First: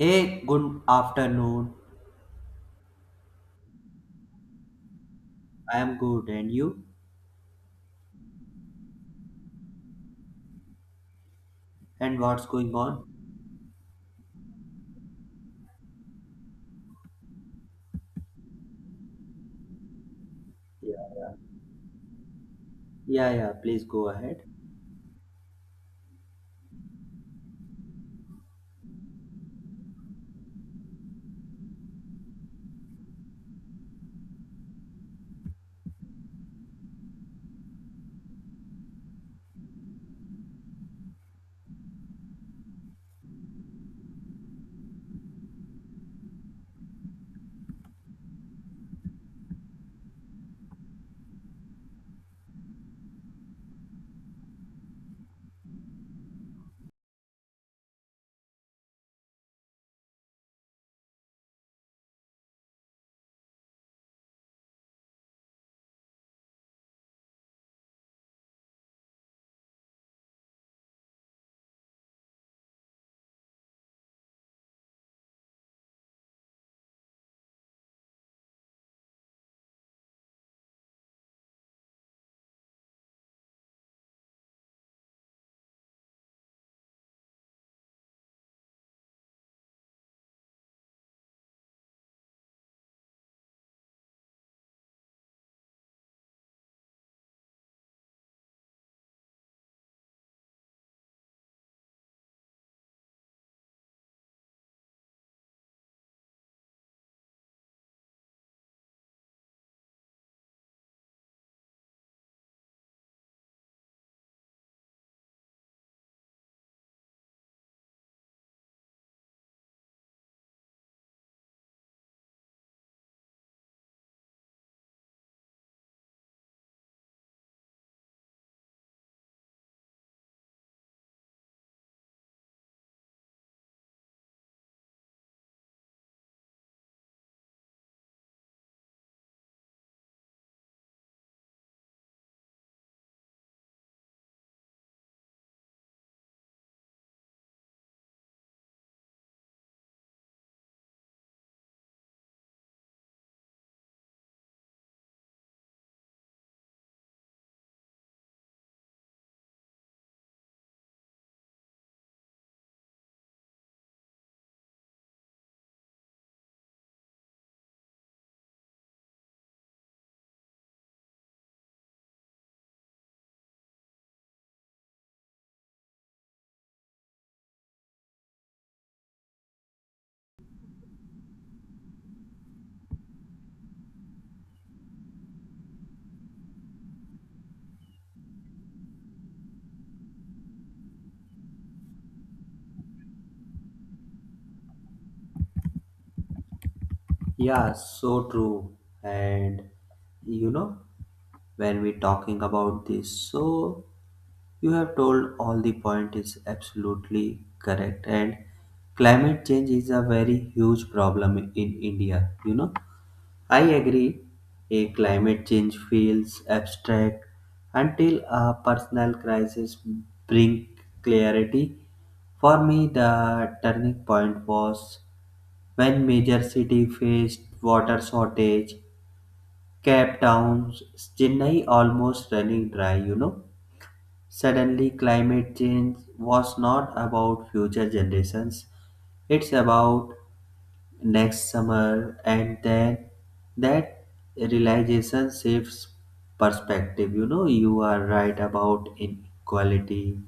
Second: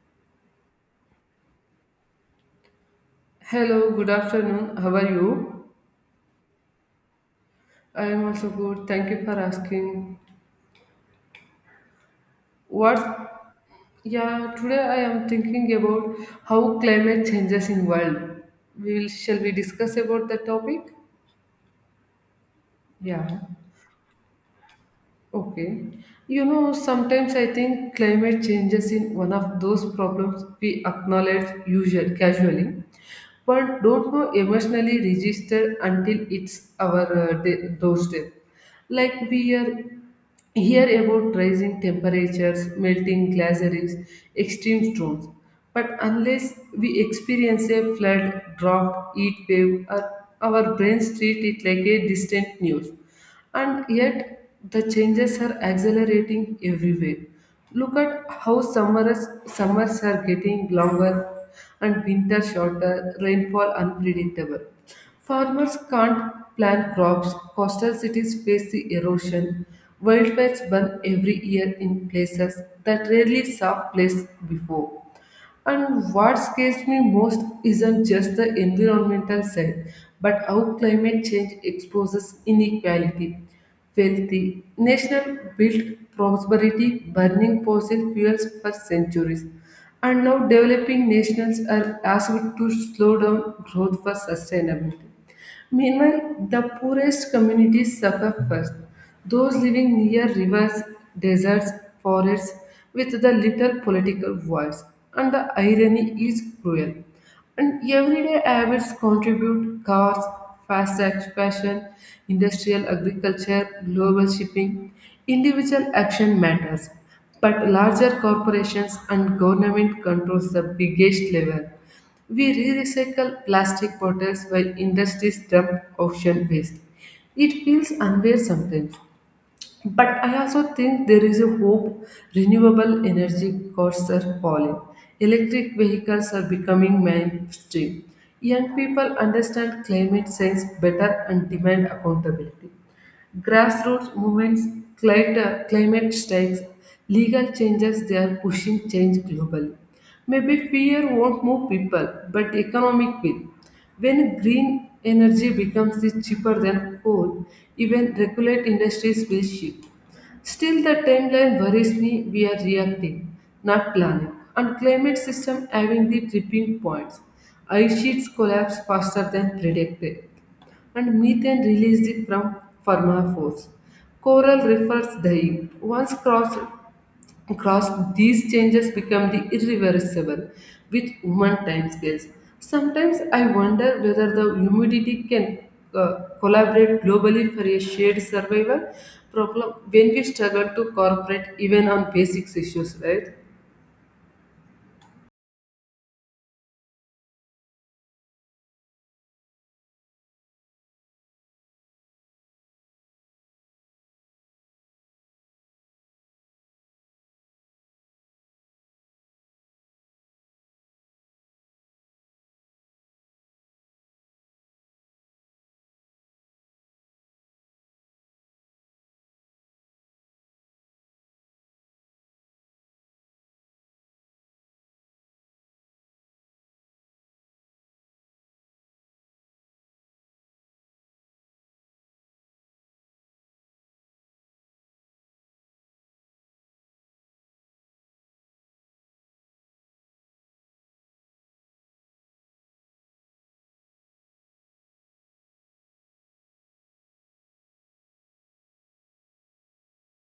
Hey, good afternoon. Hello, good afternoon. How are you? I am good, and you? I am also good. Thank you for asking. And what's going on? What? Yeah, Today I am thinking about how climate changes in world. We will shall we discuss about the topic? Yeah, yeah, Yeah. yeah. Please go ahead. Okay. You know, sometimes I think climate changes in one of those problems we acknowledge usual casually, but don't know emotionally register until it's our day, doorstep like we are. Hear about rising temperatures, melting glaciers, extreme storms. But unless we experience a flood, drought, heat wave, or our brains treat it like a distant news. And yet, the changes are accelerating everywhere. Look at how summers are getting longer and winter shorter, rainfall unpredictable. Farmers can't plant crops, coastal cities face the erosion, wildfires burn every year in places that rarely saw place before. And what scares me most isn't just the environmental side, but how climate change exposes inequality. Wealthy nations built prosperity, burning fossil fuels for centuries. And now developing nations are asked to slow down growth for sustainability. Meanwhile, the poorest communities suffer first, those living near rivers, deserts, forests, with the little political voice. And the irony is cruel. And everyday habits contribute cars, fast fashion, industrial agriculture, global shipping. Individual action matters, but larger corporations and government controls the biggest level. We re-recycle plastic bottles while industries dump ocean waste. It feels unfair sometimes. But I also think there is a hope. Renewable energy costs are falling. Electric vehicles are becoming mainstream. Young people understand climate science better and demand accountability. Grassroots movements, climate strikes, legal changes, they are pushing change globally. Maybe fear won't move people, but economic will. When green energy becomes the cheaper than coal, even regulate industries will shift. Still, the timeline worries me. We are reacting, not planning. And climate system having the tripping points. Ice sheets collapse faster than predicted and methane released it from pharmaphores. Coral refers dying. Once crossed, these changes become the irreversible with human timescales. Sometimes I wonder whether the humidity can collaborate globally for a shared survival problem when we struggle to cooperate even on basic issues, right? Yeah, so true. And you know, when we talking about this, so you have told all the point is absolutely correct. And climate change is a very huge problem in India. I agree. A climate change feels abstract until a personal crisis brings clarity. For me, the turning point was when major cities faced water shortage, Cape Town's Chennai almost running dry. Suddenly, climate change was not about future generations, it's about next summer, and then that realization shifts perspective. You are right about inequality.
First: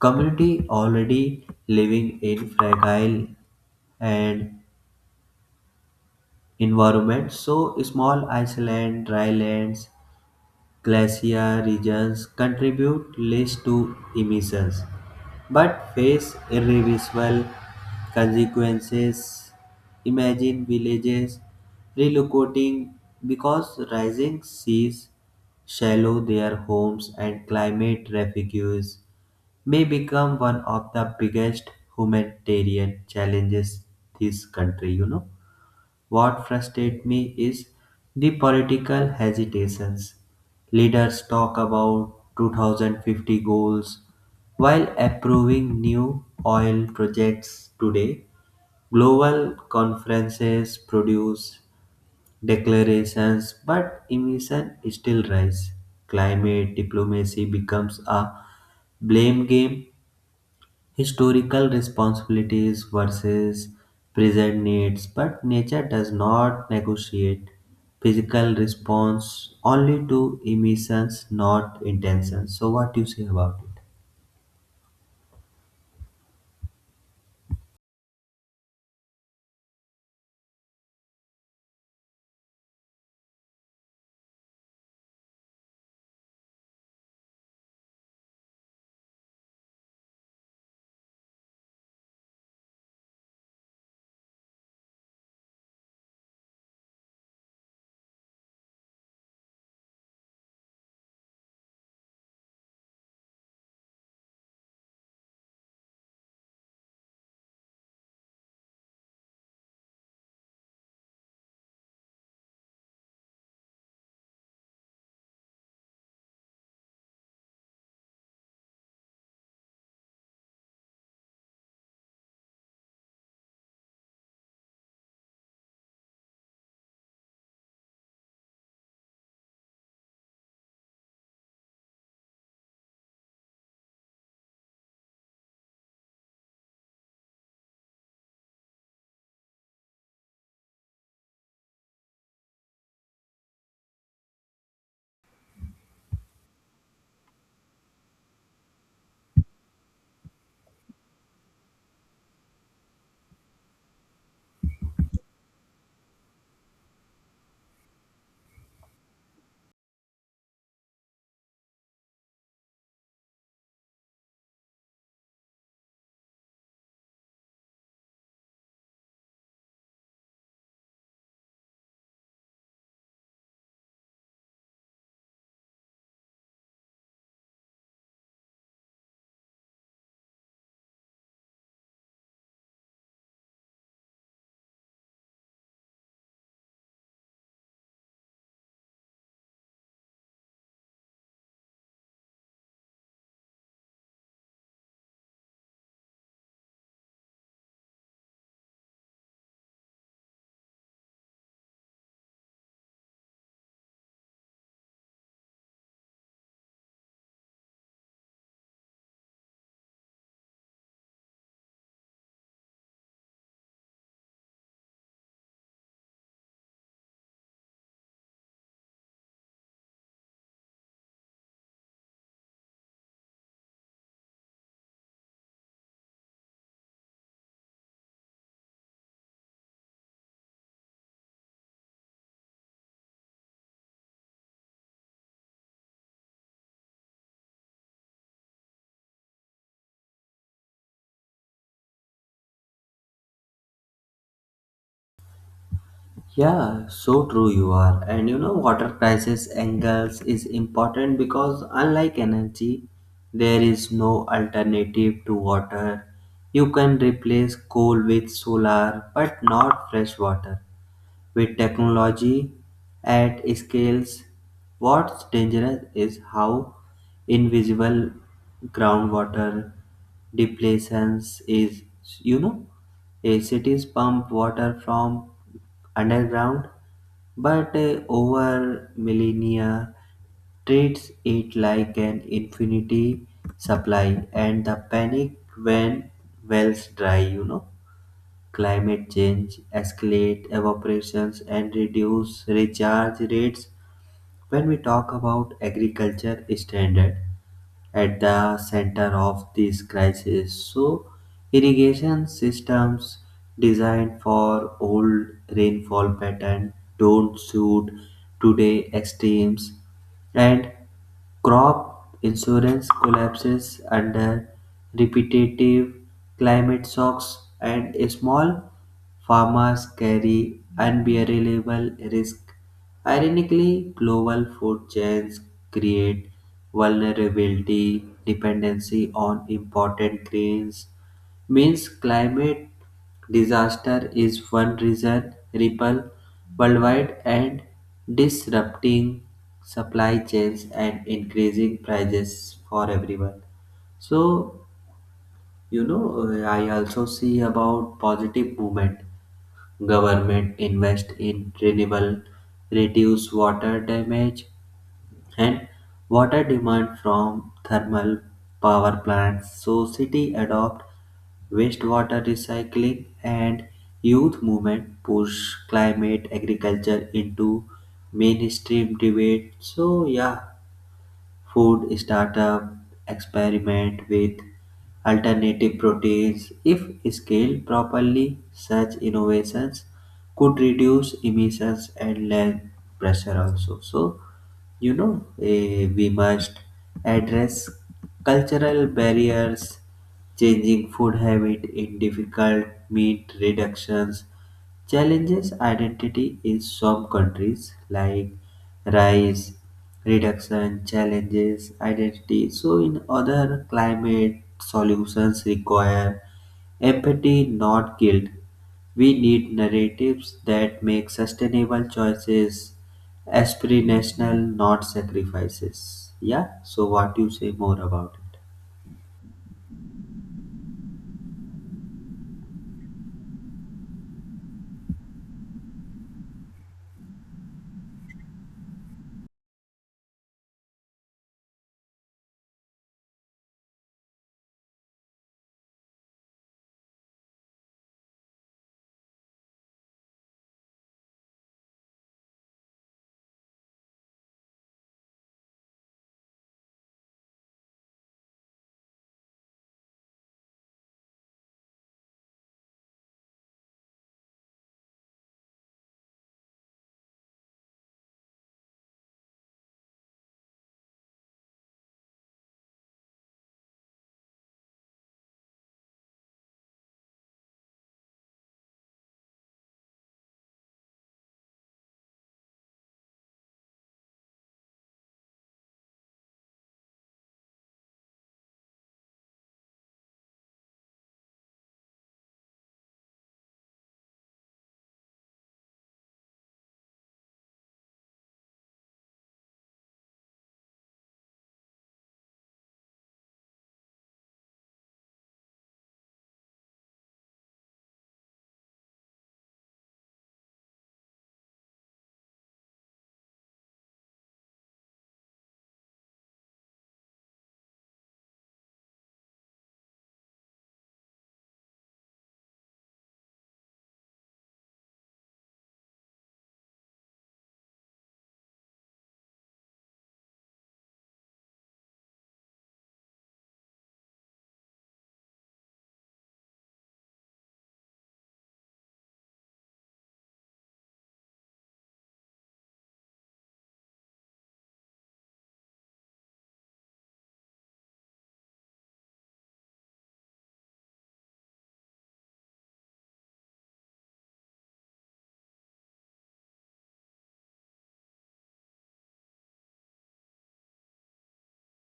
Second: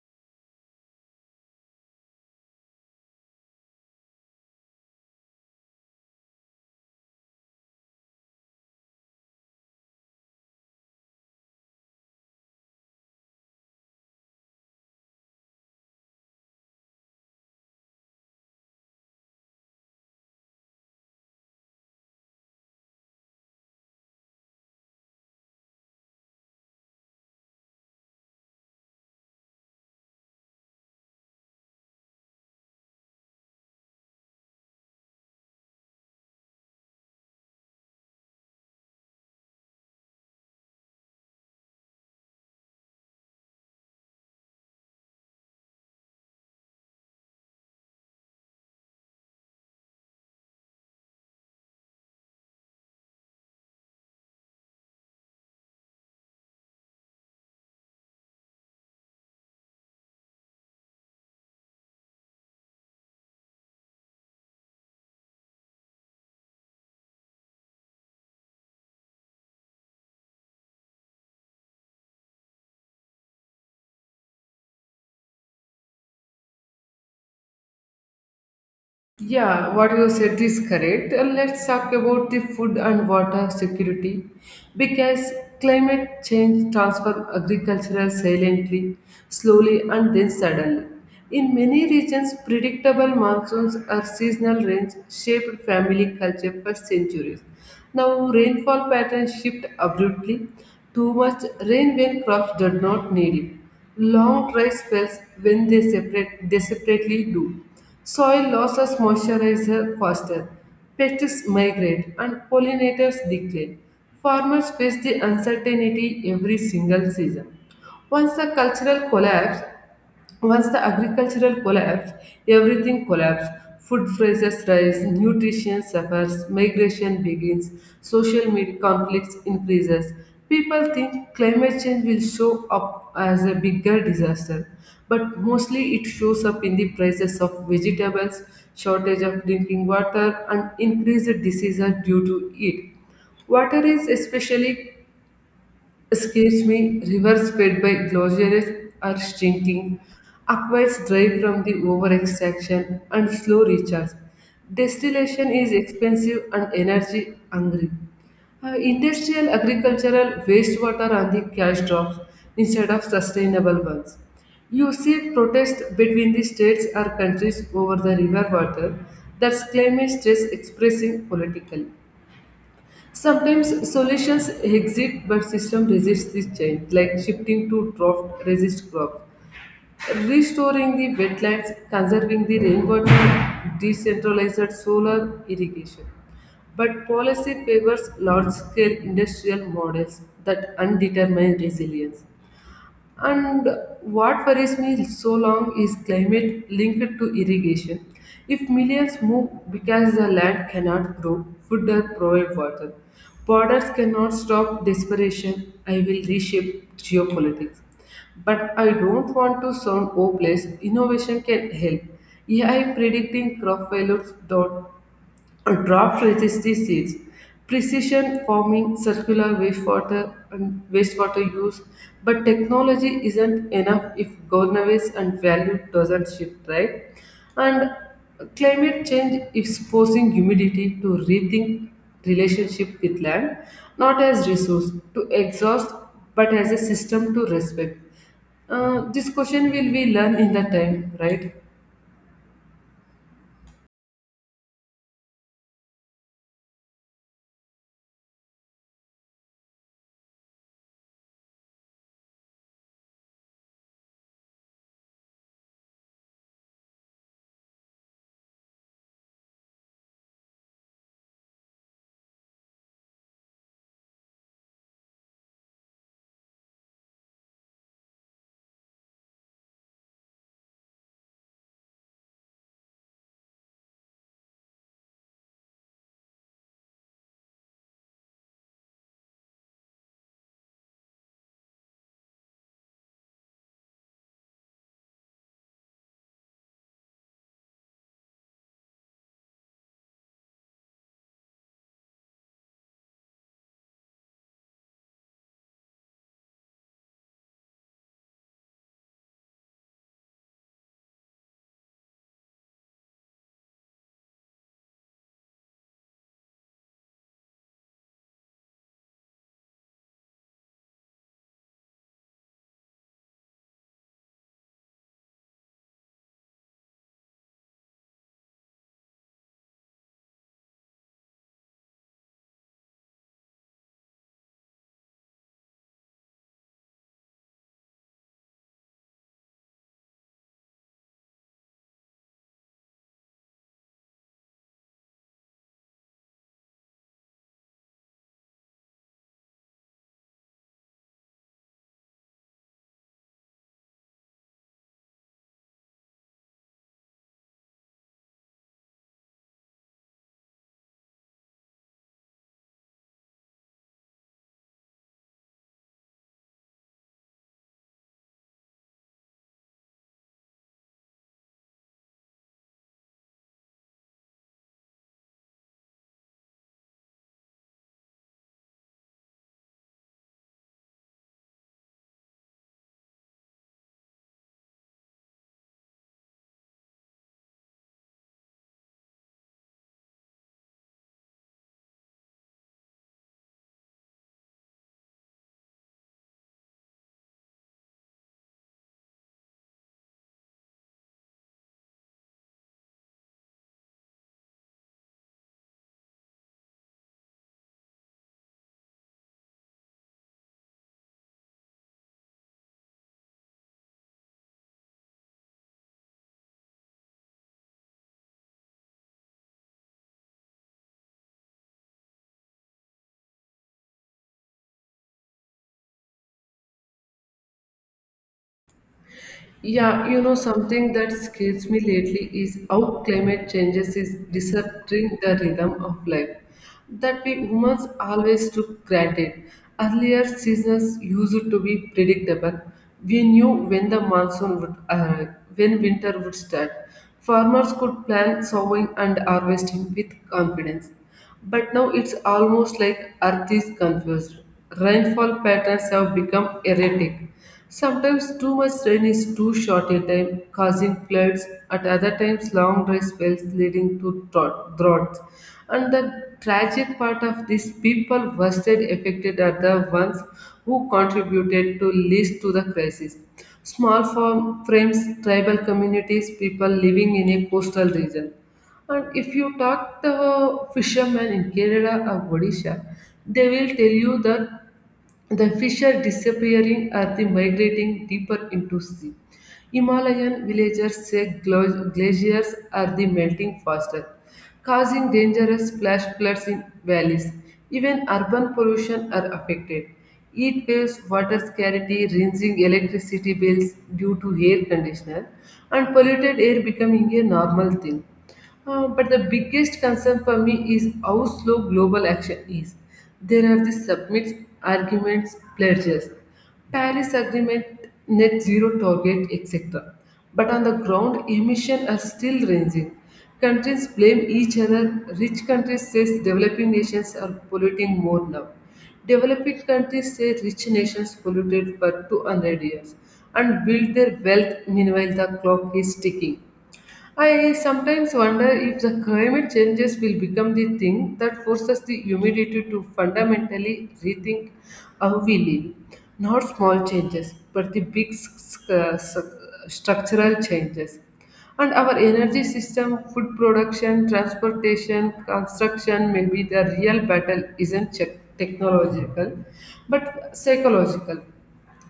Community already living in fragile and environment, so small island, dry lands, glacier regions contribute least to emissions but face irreversible consequences. Imagine villages relocating because rising seas shallow their homes, and climate refugees may become one of the biggest humanitarian challenges this country. What frustrates me is the political hesitations. Leaders talk about 2050 goals while approving new oil projects today. Global conferences produce declarations, but emissions still rise. Climate diplomacy becomes a blame game, historical responsibilities versus present needs, but nature does not negotiate physical response only to emissions, not intentions. So, what do you say about it? Yeah, what you said is correct. Let's talk about the food and water security because climate change transforms agriculture silently, slowly, and then suddenly. In many regions, predictable monsoons or seasonal rains shaped family culture for centuries. Now, rainfall patterns shift abruptly. Too much rain when crops do not need it. Long dry spells when they separately do. Soil loses moisturizer faster, pests migrate and pollinators decline. Farmers face the uncertainty every single season. Once the cultural collapse, Once the agricultural collapse, everything collapses. Food prices rise, nutrition suffers, migration begins, social media conflicts increases. People think climate change will show up as a bigger disaster, but mostly it shows up in the prices of vegetables, shortage of drinking water, and increased diseases due to it. Water is especially. Excuse me, rivers fed by glaciers are shrinking. Aquifers dry from the over-extraction and slow recharge. Distillation is expensive and energy hungry. Industrial agricultural wastewater are the cash drops instead of sustainable ones. You see protests between the states or countries over the river water, that's climate stress expressing politically. Sometimes solutions exist, but system resists this change, like shifting to drought resist crops, restoring the wetlands, conserving the rainwater, decentralized solar irrigation. But policy favors large scale industrial models that undetermine resilience. And what worries me so long is climate linked to irrigation. If millions move because the land cannot grow, food or provide water, borders cannot stop desperation. I will reshape geopolitics. But I don't want to sound hopeless. Innovation can help. AI predicting crop failures, drop resists the seeds. Precision farming, circular wastewater and wastewater use, but technology isn't enough if governance and value doesn't shift, right? And climate change is forcing humanity to rethink relationship with land, not as resource to exhaust, but as a system to respect. This question will be learned in the time, right? Yeah, so true you are. And water crisis angles is important because unlike energy, there is no alternative to water. You can replace coal with solar, but not fresh water. With technology at scales, what's dangerous is how invisible groundwater depletion is. You know, a cities pump water from underground, but over millennia treats it like an infinity supply, and the panic when wells dry. Climate change escalate evaporations and reduce recharge rates. When we talk about agriculture standard at the center of this crisis, so irrigation systems designed for old rainfall pattern don't suit today extremes, and crop insurance collapses under repetitive climate shocks, and small farmers carry unbearable risk. Ironically, global food chains create vulnerability, dependency on imported grains means climate disaster is one reason ripple worldwide, and disrupting supply chains and increasing prices for everyone. So, I also see about positive movement. Government invest in renewable, reduce water damage and water demand from thermal power plants. So city adopt wastewater recycling, and youth movement push climate agriculture into mainstream debate. So yeah, food startup experiment with alternative proteins. If scaled properly, such innovations could reduce emissions and land pressure also. So, we must address cultural barriers, changing food habit in difficult meat reductions, challenges identity in some countries like rice reduction challenges identity. So in other climate solutions require empathy, not guilt. We need narratives that make sustainable choices aspirational, not sacrifices. Yeah. So what you say more about it? Yeah, you know, something that scares me lately is how climate changes is disrupting the rhythm of life that we humans always took granted. Earlier seasons used to be predictable. We knew when the monsoon would arrive, when winter would start. Farmers could plan sowing and harvesting with confidence. But now it's almost like Earth is confused. Rainfall patterns have become erratic. Sometimes too much rain is too short a time, causing floods, at other times, long dry spells leading to droughts. And the tragic part of this, people worst affected are the ones who contributed to least to the crisis. Small farm frames, tribal communities, people living in a coastal region. And if you talk the fishermen in Kerala or Odisha, they will tell you that the fish are disappearing or the migrating deeper into sea. Himalayan villagers say glaciers are the melting faster, causing dangerous flash floods in valleys. Even urban pollution are affected. Heat waves, water scarcity, rinsing electricity bills due to air conditioner, and polluted air becoming a normal thing. But the biggest concern for me is how slow global action is. There are the submits, arguments, pledges, Paris Agreement, net zero target, etc. But on the ground, emissions are still ranging. Countries blame each other. Rich countries say developing nations are polluting more now. Developing countries say rich nations polluted for 200 years and build their wealth meanwhile the clock is ticking. I sometimes wonder if the climate changes will become the thing that forces the humanity to fundamentally rethink how we live. Not small changes, but the big structural changes. And our energy system, food production, transportation, construction, maybe the real battle isn't technological, but psychological.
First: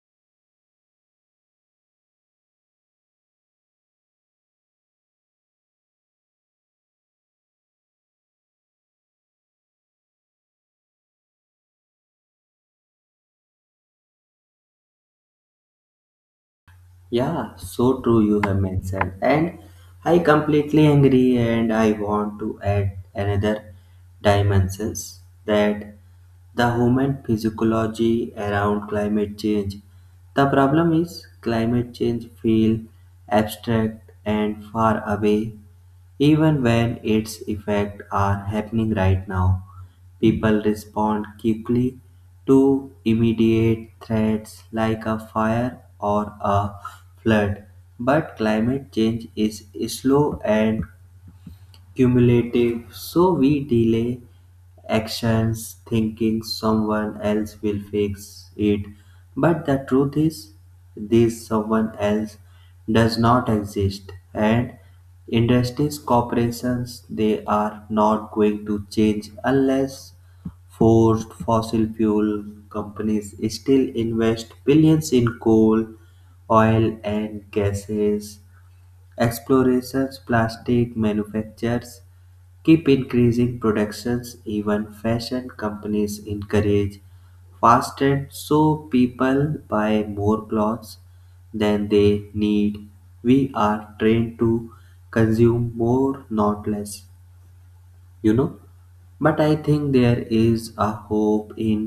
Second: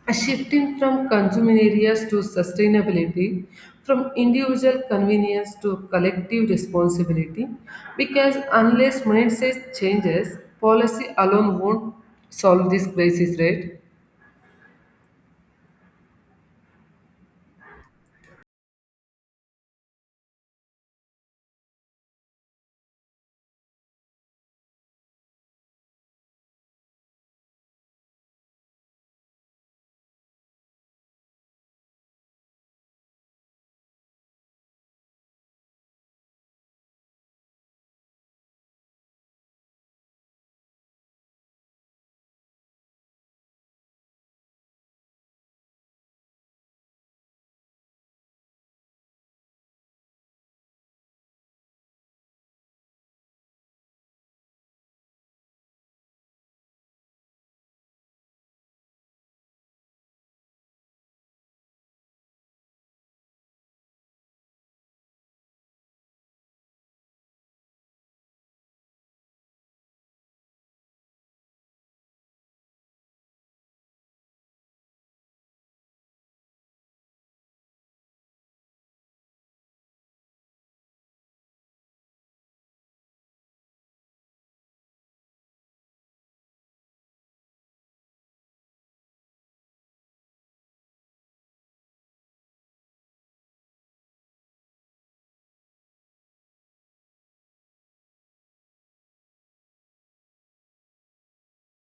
A shifting from consuming areas to sustainability, from individual convenience to collective responsibility, because unless mindset changes, policy alone won't solve this crisis, right? Yeah, so true you have mentioned. And I completely agree, and I want to add another dimensions that the human physiology around climate change. The problem is climate change feel abstract and far away even when its effects are happening right now. People respond quickly to immediate threats like a fire or a flood, but climate change is slow and cumulative, so we delay actions thinking someone else will fix it. But the truth is, this someone else does not exist, and industries, corporations, they are not going to change unless forced. Fossil fuel companies still invest billions in coal, oil, and gases explorations, plastic manufacturers keep increasing productions, even fashion companies encourage fast trend, so people buy more clothes than they need. We are trained to consume more, not less. you know but I think there is a hope in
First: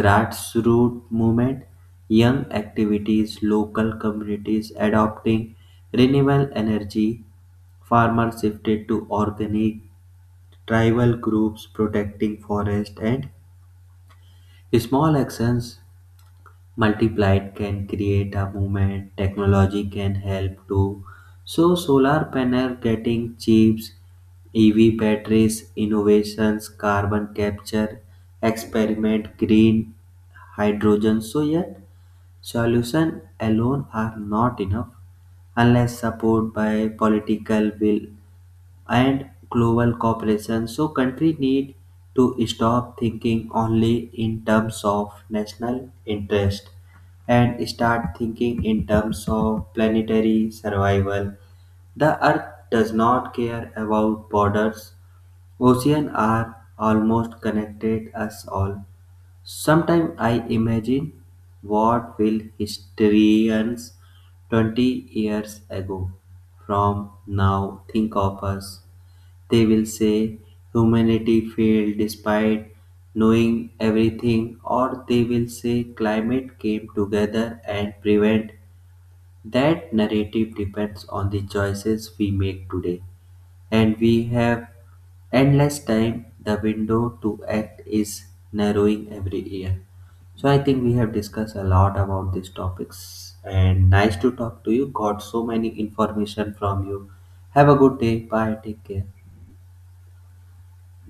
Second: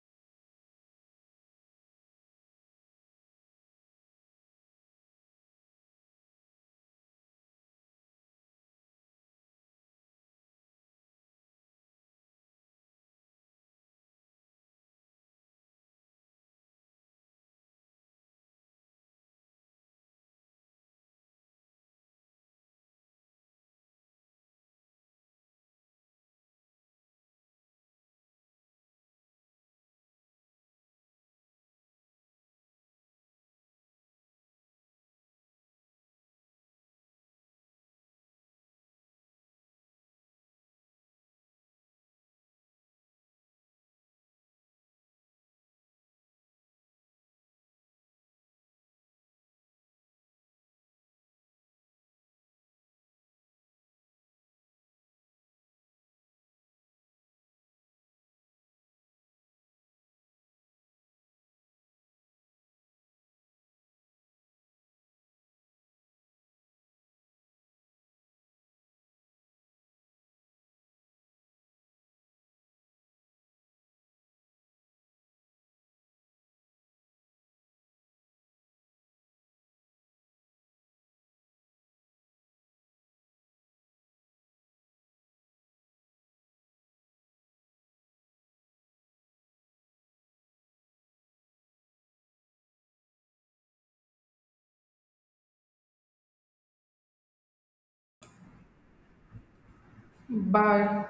grassroots movement, young activities, local communities adopting renewable energy, farmers shifted to organic, tribal groups protecting forests, and small actions multiplied can create a movement. Technology can help too. So solar panel getting chips, EV batteries, innovations, carbon capture, experiment, green hydrogen. So yet solution alone are not enough unless support by political will and global cooperation. So country need to stop thinking only in terms of national interest and start thinking in terms of planetary survival. The earth does not care about borders. Oceans are almost connected us all. Sometimes I imagine what will historians 20 years ago from now think of us. They will say humanity failed despite knowing everything, or they will say climate came together and prevent. That narrative depends on the choices we make today, and we have endless time. The window to act is narrowing every year. So I think we have discussed a lot about these topics, and nice to talk to you. Got so many information from you. Have a good day. Bye. Take care. Bye.